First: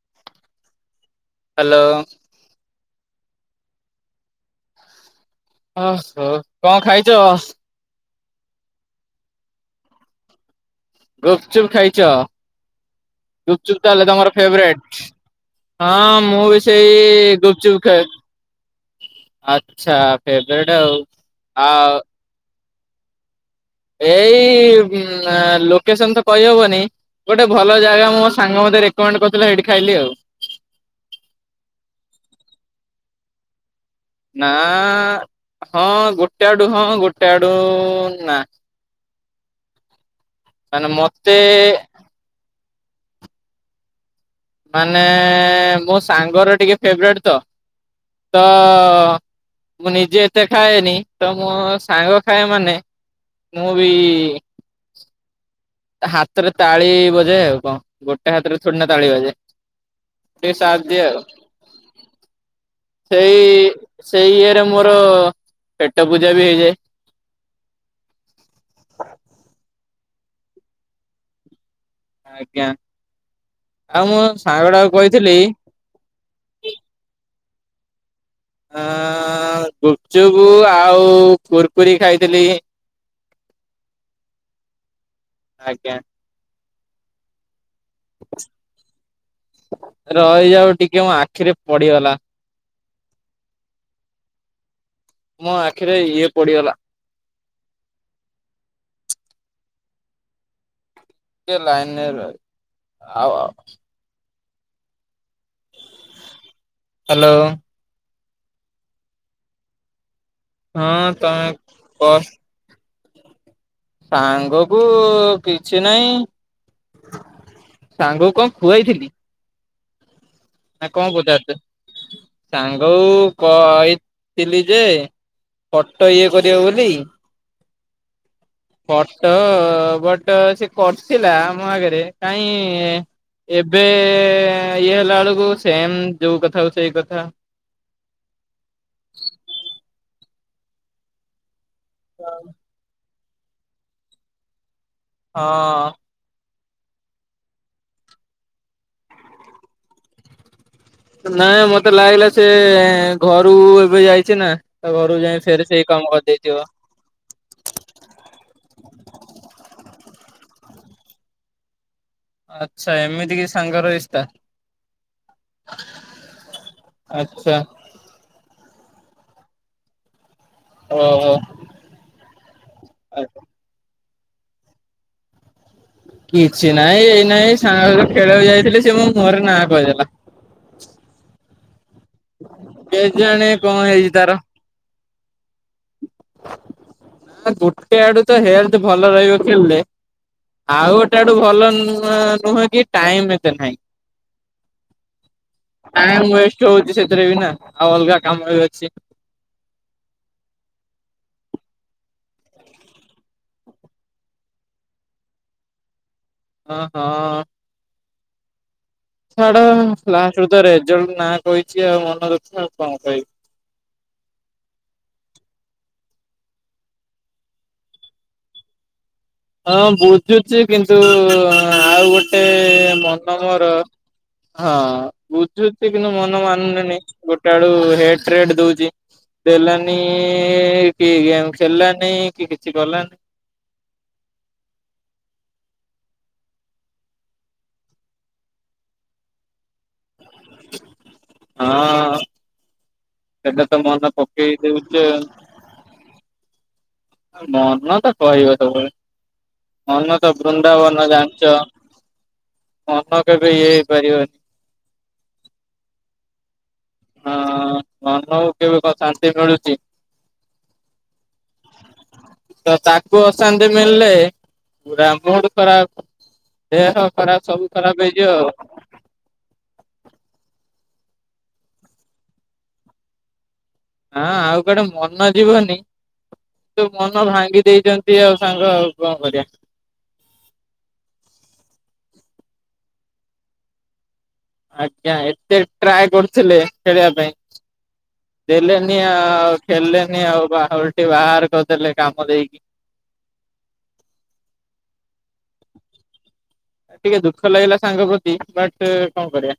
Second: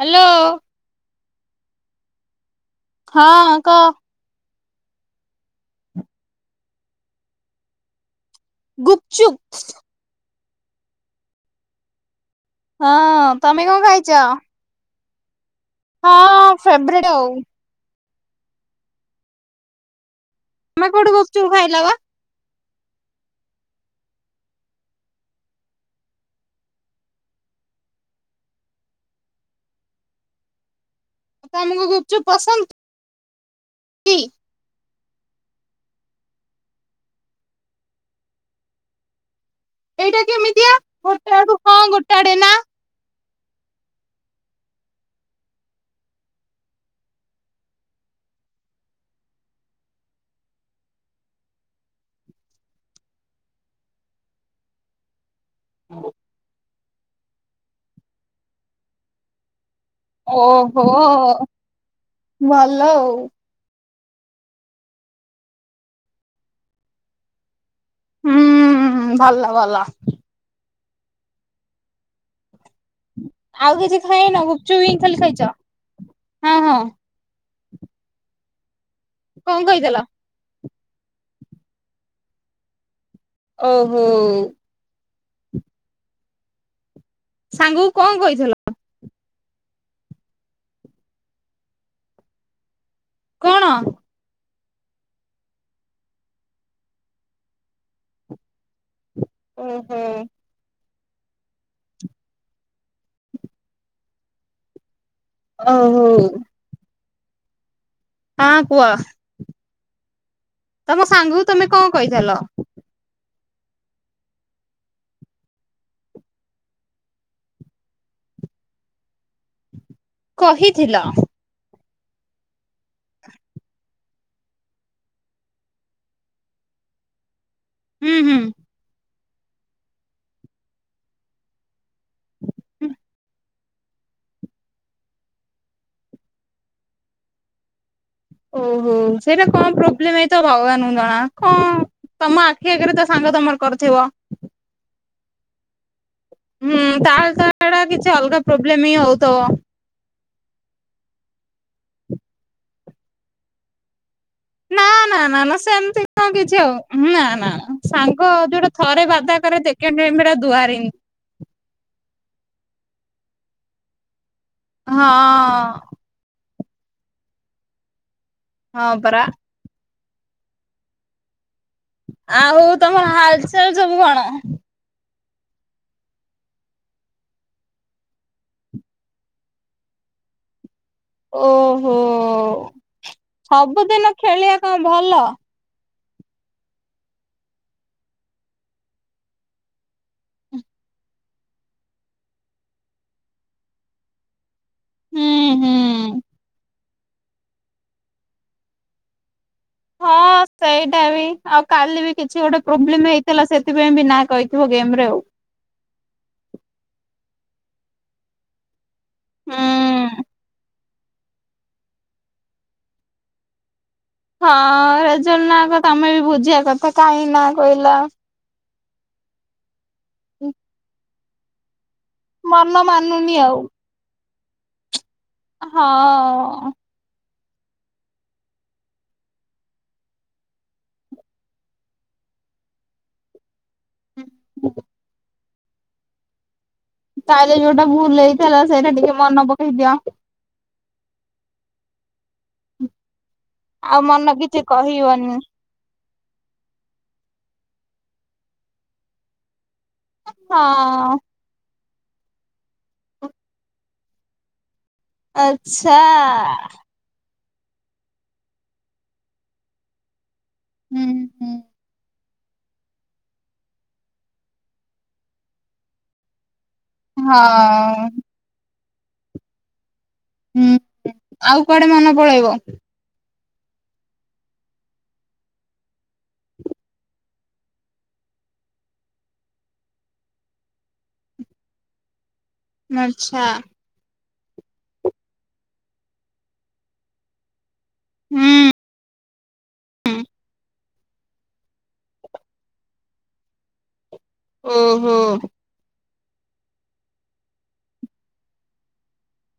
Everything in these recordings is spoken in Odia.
ହ୍ୟାଲୋ। ହ୍ୟାଲୋ। ହଁ କହ? ଓ ହୋ କଣ ଖାଇଛ? ଗୁପଚୁପ। ଗୁପଚୁପ୍ ଖାଇଛ ହଁ ତମେ କଣ ଗୁପଚୁପ୍ ତାହଲେ ଖାଇଛ? ତମର ଫେବରେଟ୍। ହଁ ମୁଁ ବି ସେଇ ଫେବରେଟ ଆଉ ଗୁପଚୁପ ଖାଏ ଆଛା। ଫେବରାଟ୍ ତମେ ଆଉ କୋଉଠୁ ଗୁପଚୁପ୍ ଆ ଖାଇଲ ବା ଏଇ ଉଁମ ଆଁ ଲୋକେସନ୍ ତ କହିହବନି। ଗୋଟେ ଭଲ ଜାଗା ମୋ ସାଙ୍ଗ ମତେ ରେକମେଣ୍ଡ କରିଥିଲା ସେଇଠି ଖାଇଲି ଆଉ ତମକୁ ଗୁପଚୁପ ପସନ୍ଦ? କି? ନା ହଁ ଗୋଟେ ଆଡୁ ହଁ ଗୋଟେ ଆଡୁ ନା। ଏଇଟା କେମିତିଆ ମାନେ ଗୋଟେ ମତେ ଆଡୁ ହଁ ଗୋଟେଆଡେ ନା? ମାନେ ମୋ ସାଙ୍ଗର ଟିକେ ଫେବରେଟ୍ ତ ତ ମୁଁ ନିଜେ ଏତେ ଖାଏନି ତ ମୋ ସାଙ୍ଗ ଖାଏ ମାନେ ମୁଁ ବି ହାତରେ ତାଳି ବଜାଏ ଆଉ କଣ ଗୋଟେ ହାତରେ ଥୋଡ଼ି ନା ତାଳି ବାଜେ। ସେ ଓହୋ ସାଦ ଆଉ ଭଲ ଆଉ। ସେଇ ସେଇ ଇଏରେ ମୋର ପେଟ ପୂଜା ବି ହେଇଯାଏ। ହୁଁ ଉଁ ଭଲ ଭଲ। ଆଜ୍ଞା। ଆଉ କିଛି ମୁଁ ଖାଇନ ସାଙ୍ଗ ଗୁପଚୁପ ଟାକୁ ହିଁ ଖାଲି କହିଥିଲି ଖଇଚ ହଁ ହଁ। କଁ କଇଁଥେଲ। ଗୁପଚୁପ ଆଉ କୁରକୁରି ଖାଇଥିଲି। ଓହୋ। ଆଜ୍ଞା। ସାଙ୍ଗକୁ କଣ କହିଥିଲ? ରହିଯାଅ ଟିକେ ମୋ ଆଖିରେ ପଡିଗଲା। କଣ? ମୋ ଆଖିରେ ଇଏ ପଡିଗଲା। ଓହୋ। ଟିକେ ଲାଇନ୍ ରେ ରହି ଆଉ ଆଉ। ଅ ହଉ। ହାଲୋ। ହଁ କୁଅ। ତମ ସାଙ୍ଗକୁ ତମେ କଣ କହିଥେଲ? ସାଙ୍ଗ କୁ କିଛି ନାଇଁ। ସାଙ୍ଗକୁ କଣ ଖୁଆଇଥିଲି? ନା କହିଥିଲ? କଣ ପଚାରୁଚ, ସାଙ୍ଗକୁ କହିଥିଲି ଯେ। ଫଟୋ ଇଏ କରିବ ବୋଲି। ହୁଁ ହୁଁ। ଫଟୋ ଭଟ ସେ କରିଥିଲା, ମୋ ଆଗରେ କାଇଁ। ଏବେ ଇଏ ହେଲା ବେଳକୁ ସେମ୍ ଯୋଉ କଥା କୁ ସେଇ କଥା। ଓହୋ ସେଇଟା କଣ ପ୍ରୋବ୍ଲେମ ହେଇଥବ ଭଗବାନ ଙ୍କୁ ଜଣା କଣ ତମ ଆଖି ଆଗରେ ତ ସାଙ୍ଗ ତମର କରିଥିବ। ହଁ। ହୁଁ ତାହେଲେ ତ ହେଡା କିଛି ଅଲଗା ପ୍ରୋବ୍ଲେମ ହିଁ ହଉଥବ। ନାଇଁ ମତେ ଲାଗିଲା ସେ ଘରକୁ ଏବେ ଯାଇ ଛି ନା ତ ନା ଘରକୁ ଯାଇ ନା ନା ଫେରେ ସେଇ ସେମିତି କାମ କଣ କିଛି କରିଦେଇଥିବ। ଆଉ ନା ନା ସାଙ୍ଗ ଯୋଉଟା ଥରେ ବାଦା କରେ ସେକେଣ୍ଡ ଟାଇମ୍ ରେ ଆଉ ଦୁଆରେ ନି। ଆଚ୍ଛା ଏମିତି କି ସାଙ୍ଗର ରିସ୍ତା। ହଁ। ଆଚ୍ଛା। ହଁ ପରା। ଓହୋ। ଆଉ ତମର ହାଲଚାଲ ସବୁ କଣ? କିଛି ନାଇଁ ଏଇ ନାଇଁ ସାଙ୍ଗ ଖେଳଆକୁ ଯାଇଥିଲି ସେ ମୋ ମୁହଁ ରେ ନା କହିଦେଲା। ଓହୋ କେଜାଣି କଣ ହେଇଛି ସବୁଦିନ ତାର ଖେଳିଆ କଣ ଭଲ। ନା ଗୋଟେ ଆଡୁ ତ ହେଲଥ୍ ଭଲ ରହିବ ଖେଳିଲେ। ଆଉ ଗୋଟେ ଆଡୁ ଭଲ ନୁ ନୁହେଁ କି ଟାଇମ୍ ଏତେ ନାହିଁ। ହୁଁ ହୁଁ ଟାଇମ୍ ୱେଷ୍ଟ ହଉଚି ସେଥିରେ ବି ନା ଆଉ ଅଲଗା କାମ ବି ଅଛି। ହଁ। ସେଇଟା ବି ଆଉ କାଲି ବି କିଛି ଗୋଟେ ପ୍ରୋବ୍ଲେମ ହେଇଥିଲା ସେଥିପାଇଁ ବି ନାଁ କହିଥିବ ଗେମରେ ଆଉ। ହଁ ହଁ। ଛ। ଡ ହୁଁ। ଲାଷ୍ଟରୁ ତ ରେଜଲ୍ଟ ନାଁ କହିଛି ଆଉ ମନ ଦୁଃଖ ଆଉ କଣ କହିବି। ହଁ ରେଜଲ୍ଟ ନାଁ [unintelligible] ତମେ ବି ବୁଝିବା କଥା କାହିଁ ନା କହିଲା। ହଁ ବୁଝୁଛି କିନ୍ତୁ ଆଉ ଗୋଟେ ମନ ମାନୁନି ମନ ଆଉ ମୋର ହଁ ବୁଝୁଛି କିନ୍ତୁ ମନ ହଁ। ମାନୁନି। ଗୋଟେ ଆଡ଼ୁ ହେଡସ୍‌ ରେଟ୍ ଦଉଛି। ଦେଲାନି, କି ଗେମ୍ ଖେଳିଲାନି, କି କିଛି କଲାନି। ତାହାଲେ ଯୋଉଟା ଭୁଲ୍ ହେଇଥିଲା ସେଇଟା ଟିକେ ମନପକେଇ ଦିଅ। ହଁ ସେଇଟା ତ ଆଉ ମନ କିଛି ମନପକେଇ ଦେଉଛି ଆଉ। କହିବନି। ଆଉ ମନ ତ କହିବ ସବୁବେଳେ। ମନ ତ ବୃନ୍ଦାବନ ହଁ ଜାଣିଛ। ମନ କେବେ ଇଏ ହେଇପାରିବନି। ଆଚ୍ଛା। ହଁ ମନକୁ କେବେ କଣ ଶାନ୍ତି ମିଳୁଛି। ହୁଁ ହୁଁ। ତ ତାକୁ ଅଶାନ୍ତି ମିଳିଲେ ପୁରା ମୁଡ୍ ଖରାପ। ଦେହ ଖରାପ, ସବୁ ଖରାପ ହଁ ହେଇଯିବ ଆଉ। ଉଁ ହୁଁ ଆଉ କୁଆଡେ ମନ ପଳେଇବ? ଆଁ ଆଉ କୁଆଡେ ମନ ଯିବନି କିନ୍ତୁ ମନ ଭାଙ୍ଗି ଦେଇଛନ୍ତି ଆଉ ସାଙ୍ଗ ଆଉ କଣ କରିବା। ଆଚ୍ଛା। ଆଜ୍ଞା ଏତେ ଟ୍ରାଏ କରୁଥିଲେ ଖେଳିବା ପାଇଁ ହୁଁ। ଦେଲେନି ଆଉ, ଖେଳିଲେନି ଆଉ ବା ଓଲଟି ବାହାର କରିଦେଲେ କାମ ଦେଇକି। ଓହୋ। ଟିକେ ଦୁଃଖ ଲାଗିଲା ସାଙ୍ଗ ପ୍ରତି ବଟ୍ କଣ କରିବା।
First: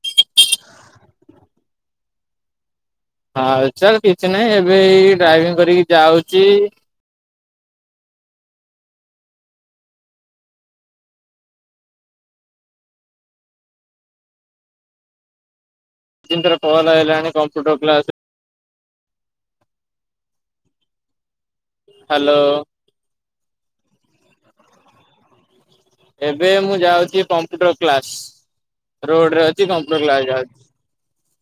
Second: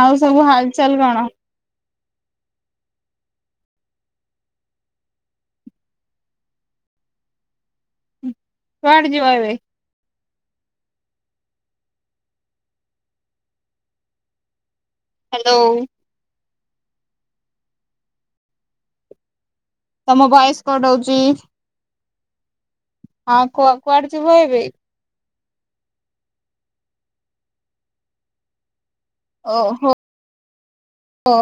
ଆଉ ସବୁ ହାଲଚାଲ୍ କଣ? ହାଲଚାଲ୍ କିଛି ନାହିଁ ଏବେ ଏଇ ଡ୍ରାଇଭିଂ କରିକି ଯାଉଛି। କୁଆଡେ ଯିବ ଏବେ? ହାଲୋଉ। ତିନିଥର କଲ୍ ଆଇଲାଣି କମ୍ପ୍ୟୁଟର କ୍ଲାସ୍ ତମ ଭଏସ୍ କଟ୍ ହଉଛି। ହାଲୋ। ହଁ କୁହ କୁଆଡେ ଯିବ ଏବେ? ଏବେ ମୁଁ ଯାଉଛି କମ୍ପ୍ୟୁଟର କ୍ଲାସ। ରୋଡରେ ଅଛି କମ୍ପ୍ୟୁଟର କ୍ଲାସ ଯାଉଛି। ଓ।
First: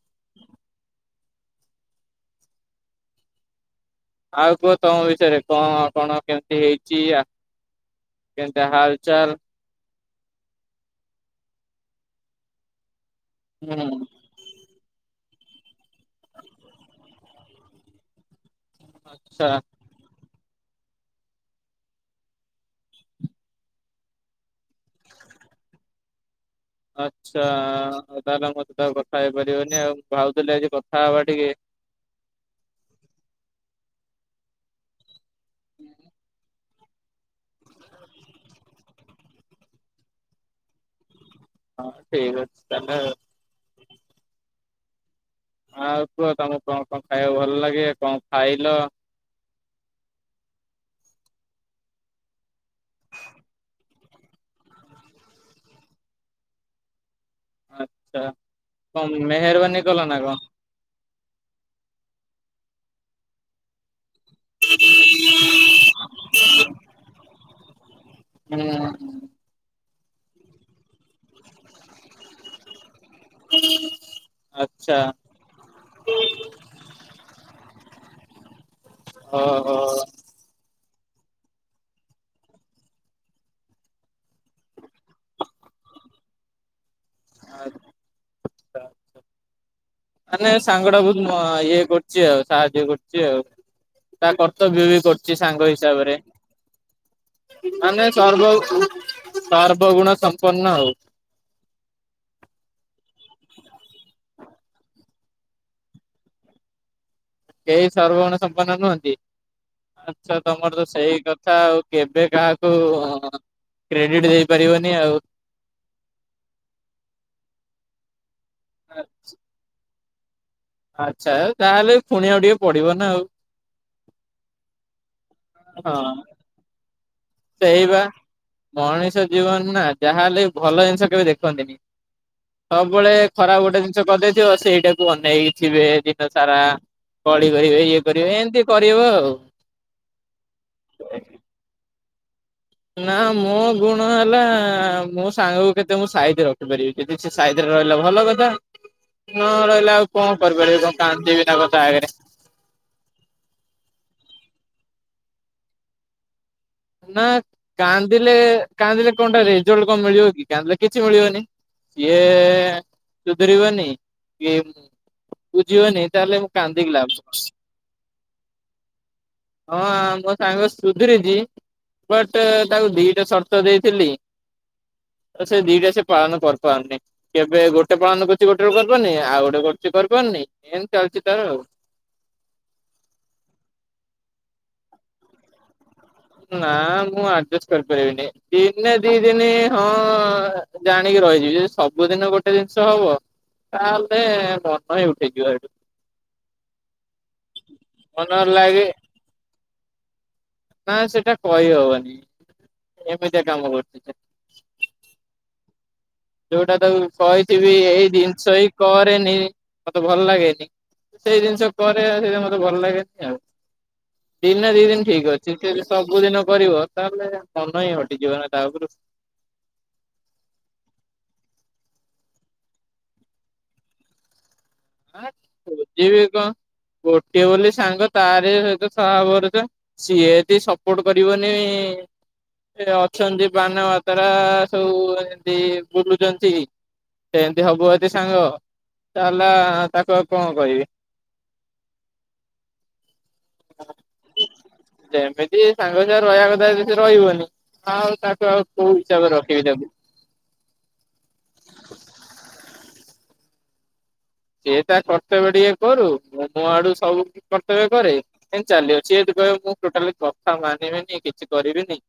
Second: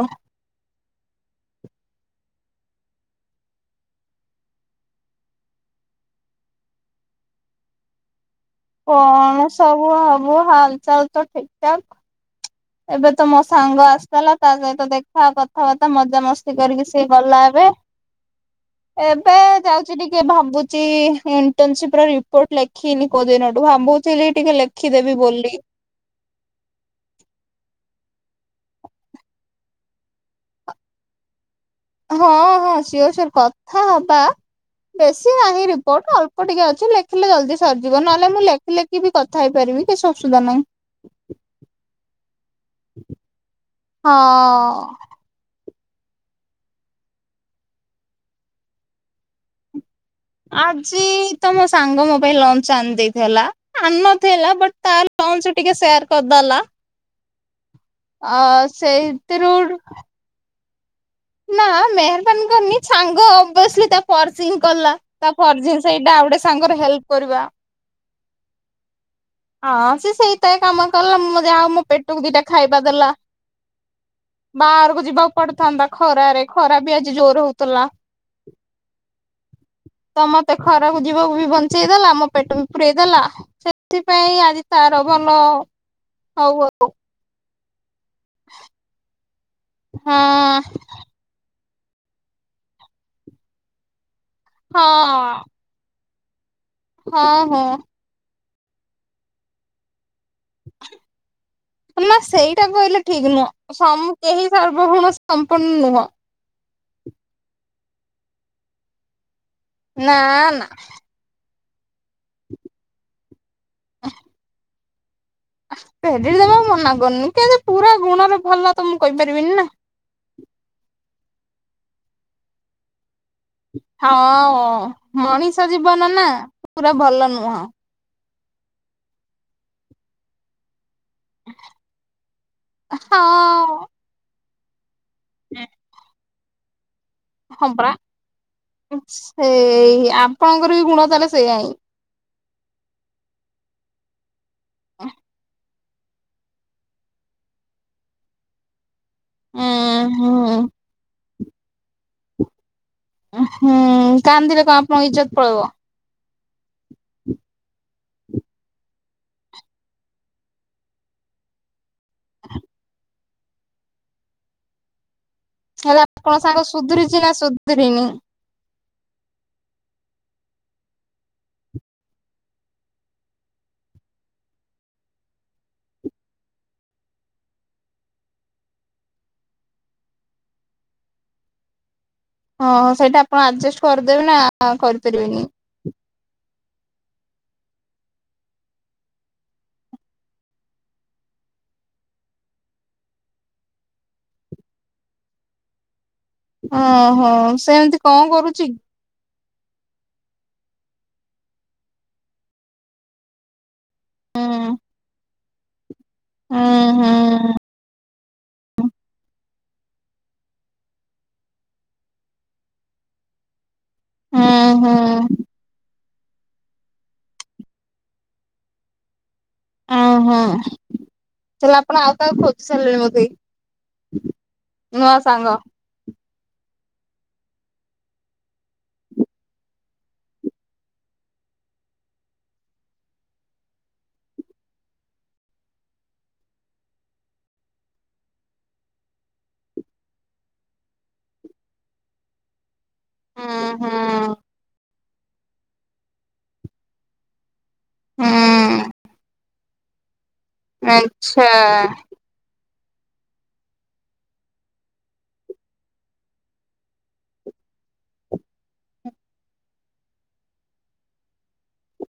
ଆଉ କୁହ ତମ ବିଷୟରେ। କଣ କଣ କେମିତି ହେଇଛି ଆ କେନ୍ତା ହାଲଚାଲ କଣ ସବୁ ହବ ହାଲଚାଲ୍ ତ ଠିକ୍ ଠାକ୍। ଏବେ ତ ମୋ ସାଙ୍ଗ ହୁଁ। ଆସିଥେଲା, ତା ସହିତ ଦେଖ୍ ଖା, କଥାବାର୍ତ୍ତା ମଜାମସ୍ତି କରିକି ସେ ଗଲା ଏବେ। ଏବେ ଆଚ୍ଛା ଯାଉ ଛି ଟିକେ ଭାବୁଛି ଇଣ୍ଟର୍ନସିପର ରିପୋର୍ଟ ଲେଖିନି କୋଉଦିନଠୁ। ଭାବୁଥିଲି ଟିକେ ଲେଖ୍ ଖିଦେବି ବୋଲି। ଆଚ୍ଛା ହଉ ତାହେଲେ ମୋ ସହିତ ଆଉ କଥା ହେଇପାରିବନି ଆଉ। ମୁଁ ଭାବୁଥିଲି ଆଜି କଥା ହବା ଟିକେ। ହଁ ହଁ ସିଓର୍ ସିଓର୍ କଥା ହବା। ବେଶୀ ନାହିଁ ରିପୋର୍ଟ ଅଳ୍ପ ଟିକେ ଅଛି ଲେଖ୍ ହେଲେ ଜଲ୍ଦି ସରିଯିବ ନହେଲେ ମୁଁ ଲେଖି ଲେଖି ବି କଥା ହେଇପାରିବି କିଛି ଅସୁଦା ନାଇଁ। ହଁ ଠିକ୍ ଅଛି ତାହେଲେ ହଁ। ହଁ ଆଉ କୁଅ ତମକୁ କଁ କଁ ଖାଇୟାକୁ ଭଲ ଲାଗେ କଁ ଖାଇଲ? ଆଜି ତମ ସାଙ୍ଗ ମୋ ପାଇଁ ଲଞ୍ଚ ଆଣି ଦେଇଥେଲା। ଆ ନଥିଲା ବଟ୍ ତା ଲଞ୍ଚ ଟିକେ ସେୟାର କରିଦେଲା। ଆଚ୍ଛା ଅ ସେଇ କଣ ତିରୁଡୁ ମେହେରବାନୀ କଲ ନା କଣ? ନା ମେହରବାନ କରନି ଛାଙ୍ଗ ଅବସଲି ତା ଫର୍ସିଂ କଲା ତା ଫର୍ଜି ସେଇଟା ଆଉ ଅଟେ ସାଙ୍ଗର ହେଲ୍ପ କରିବା। ଉୁଁ। ହଁ ସେ ସେଇତାଏ କାମ ର୍ ତଲ ମୁ ଯାହା ହଉ ମୋ ପେଟକୁ ଦିଟା ଖାଇବା ଦେଲା ଆଚ୍ଛା ବାହାରୁକୁ ଯିବ ପଡଥାନ୍ତା ଖରାରେ ଖରା ବି ଆଜି ଜୋର ହଉଥିଲା। ଓହୋ। ତ ମତେ ଖରାକୁ ଯିବାକୁ ବି ବଞ୍ଚେଇଦେଲା ମୋ ପେଟ ବି ପୁରେଇ ଦେଲା। ସେଥିପାଇଁ ଆଜି ତାର ଭଲ ହଉ ଆଉ। [unintelligible] ମାନେ ସାଙ୍ଗ ଟା ବହୁତ୍ ମହା ଇଏ କରୁଚି ଆଉ ସାହାଯ୍ୟ କରୁଚ଼ି ଆଉ। ତା ହଁ କର୍ତ୍ତବ୍ୟ ବି କରୁଚି ସାଙ୍ଗ ହିସାବରେ ହଁ ହଁ ହଁ ମାନେ ସର୍ବ ସର୍ବ ଗୁଣ ସମ୍ ସପନ ଆଉ। ମା ସେଇଟା କହିଲେ ଠିକି ନୁହଁ କେହି ସର୍ବଗୁଣ ସମ୍ପନ୍ ନୁହଁ। କେହି ସର୍ବଗୁଣ ସମ୍ପନ୍ନ ନୁହନ୍ତି ନା ଆଚ୍ଛା ନା ତମର ତ ସେଇ କଥା ଆଉ। କେବେ କାହାକୁ କ୍ରେଡିଟ୍ ଦେଇପାରିବନି ଆଉ। କ୍ରେଡିଟ୍ ଦେବା ମନା କରୁନି କେମିତି ପୁରା ଗୁଣରେ ଭଲ ତ ମୁଁ କଇପାରିବିନି ନା। ଆଚ୍ଛା ତାହେଲେ ପୁଣି ଆଉ ଟିକେ ପଡିବ ନା ଆଉ। ହଁ ଅ ମଣିଷ ଜୀବନ ନା ପୁରା ଭଲ ନୁହଁ। ଏଇ ପା ମଣିଷ ଜୀବନ ନା ଯାହା ହେଲେ ଭଲ ଜିନିଷ କେବେ ଦେଖ୍ ଖନ୍ତିନି ସବୁବେଳେ ଖରାପ ହଁ ଗୋଟେ ଜିନିଷ କରିଦେଇଥିବ ସେଇଟାକୁ ଅନେଇଥିବେ। ସାରା କଳି ହଁ କରିବେ ପରା ଇଏ କରିବେ ଏମିତି କରିବ ଆଉ। ସେଆଇଁ। ନା ମୋ ଗୁଣ ହେଲା ମୋ ସାଙ୍ଗକୁ କେ ତେ ମୁଁ ସାଇଟିରେ ରଖିପାରିବି ଯଦି ସେ ସାଇତିରେ ରହିଲା ଭଲ କଥା ନ ଉଁ ରହିଲା ଆଉ କଁ ହୁଁ କରିପାରିବି କାନ୍ଦି ବିନା କଁ ତା ଆଗରେ। ହୁଁ କାନ୍ଦିଲେ କଁ ଆପଣଙ୍କ ଇଜତ ପଳେଇବ। ନା କାନ୍ଦିଲେ କାନ୍ଦିଲେ କଁଟା ରେଜଲ୍ଟ କଁ ମିଳିବ କି କାନ୍ଦିଲେ କିଛି ମିଳିବନି। ସିଏ ସୁଧରିବନି କି ହେଲେ ବୁଝିବନି ଆପଣଙ୍କ ତାଏଲେ ମୁଁ ସାଙ୍ଗ କାନ୍ଦିିକ ଲାଭ ସୁଧୁରିଛି ନା କ ସୁଧୁରିନି। ହଁ ଆମ ସାଙ୍ଗ ସୁଧୁରିଚି। ବଟ୍ ତାକୁ ଦିଟା ସର୍ତ ଦେଇଥିଲି। ତ ସେ ଦିଟା ସେ ପାଳନ କରି ପାରୁନି। କେବେ ଗୋଟେ ପାଳନ କରୁଚି ଗୋଟେ ରୁ କରିପାରନି ଆଉ ଗୋଟେ କରୁଚି କରିପାରୁନି ଏମିତି ଚାଲିଚି ତାର ଆଉ। ହଁ ସେଇଟା ଆପଣ ଆଡଜେଷ୍ଟ କରିଦେବେ ନା କରିପାରିବେନି? ନା ମୁଁ ଆଡଜଷ୍ଟ କରିପାରିବିନି ଦିନେ ଦି ଦିନି ହଁ। ଜାଣିକି ରହିଯିବି ଯେଦି ସବୁଦିନ ଗୋଟେ ଜିନିଷ ହବ ତାହେଲେ ମନହିଁ ଉଠେଇଯିବ ସେଠୁ ଅଁହଁ ସେମିତି କଁ ମନ କରୁଚ଼ି। ଲାଗେ ନା ସେଟା କହିହବନି ଏମିତିଆ କାମ କରୁଛି। ହଁ। ଯୋଉଟା ତାକୁ ହୁଁ କହିଥିବି ଏଇ ଜିନିଷ ହିଁ କରେନି ମତେ ଭଲ ଲାଗେନି। ସେଇ ଜିନିଷ କରେ ସେଇା ମତେ ଭଲ ଲାଗେନି ଆଉ ହୁଁ ଦିନ ନା ଦି ହୁଁ ଦିନ ଠିକ ଅଛି। ଟିକେ ବି ସବୁଦିନ କରିବ ତାହେଲେ ମନ ହିଁ ହଟିଯିବ ନା ତା ଉପରୁ। ଅ ହଁ ତାହାଲେ ଆପଣ ଆଉ କାହାକୁ ଖୋଜିସାରିଲେଣି ବୋଧେ। ନୁଆ ସାଙ୍ଗ। ଯିବି କଣ ଗୋଟିଏ ବୋଲି ସାଙ୍ଗ ତାରି ସହିତ ସ ସିଏ ତ ସପୋର୍ଟ କରିବନି। ଏ ଅଛନ୍ତି ବାଣ ମା ତାରା ସବୁ ଏମତି ବୁଲୁଛନ୍ତି। ସେମିତି ହବୁ ଅଛି ସାଙ୍ଗ ତାହେଲେ ତାକୁ ଆଉ କଣ କହିବି। ହୁଁ ହୁଁ ଯେମିତି ସାଙ୍ଗ ହିସାବରେ ରହିବା କଥା ସେ ରହିବନି। ହଁ ଆଉ ତାଠୁ ଆଉ ହୁଁ। କୋଉ ହିସାବରେ ରଖିବି ତାକୁ। ଆଛା। ସେ ତା କର୍ତ୍ତବ୍ୟ ଟିକେ କରୁ ମୁ ମଁ ଆଡୁ ସବୁ କି କର୍ତ୍ତବ୍ୟ କରେ। ସେ ଜଦି କହିବ ମୁଁ ଟୋଟାଲି କଥା ମାନିବିନି କିଛି କରିବିନି।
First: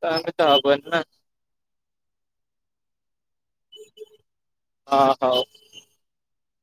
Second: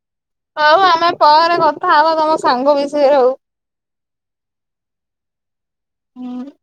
ତା ଆମେ ପରେ କଥା ହବା ତମ ସାଙ୍ଗ ବିଷୟରେ ଆଉ ହଁ ହଉ। ହୁଁ।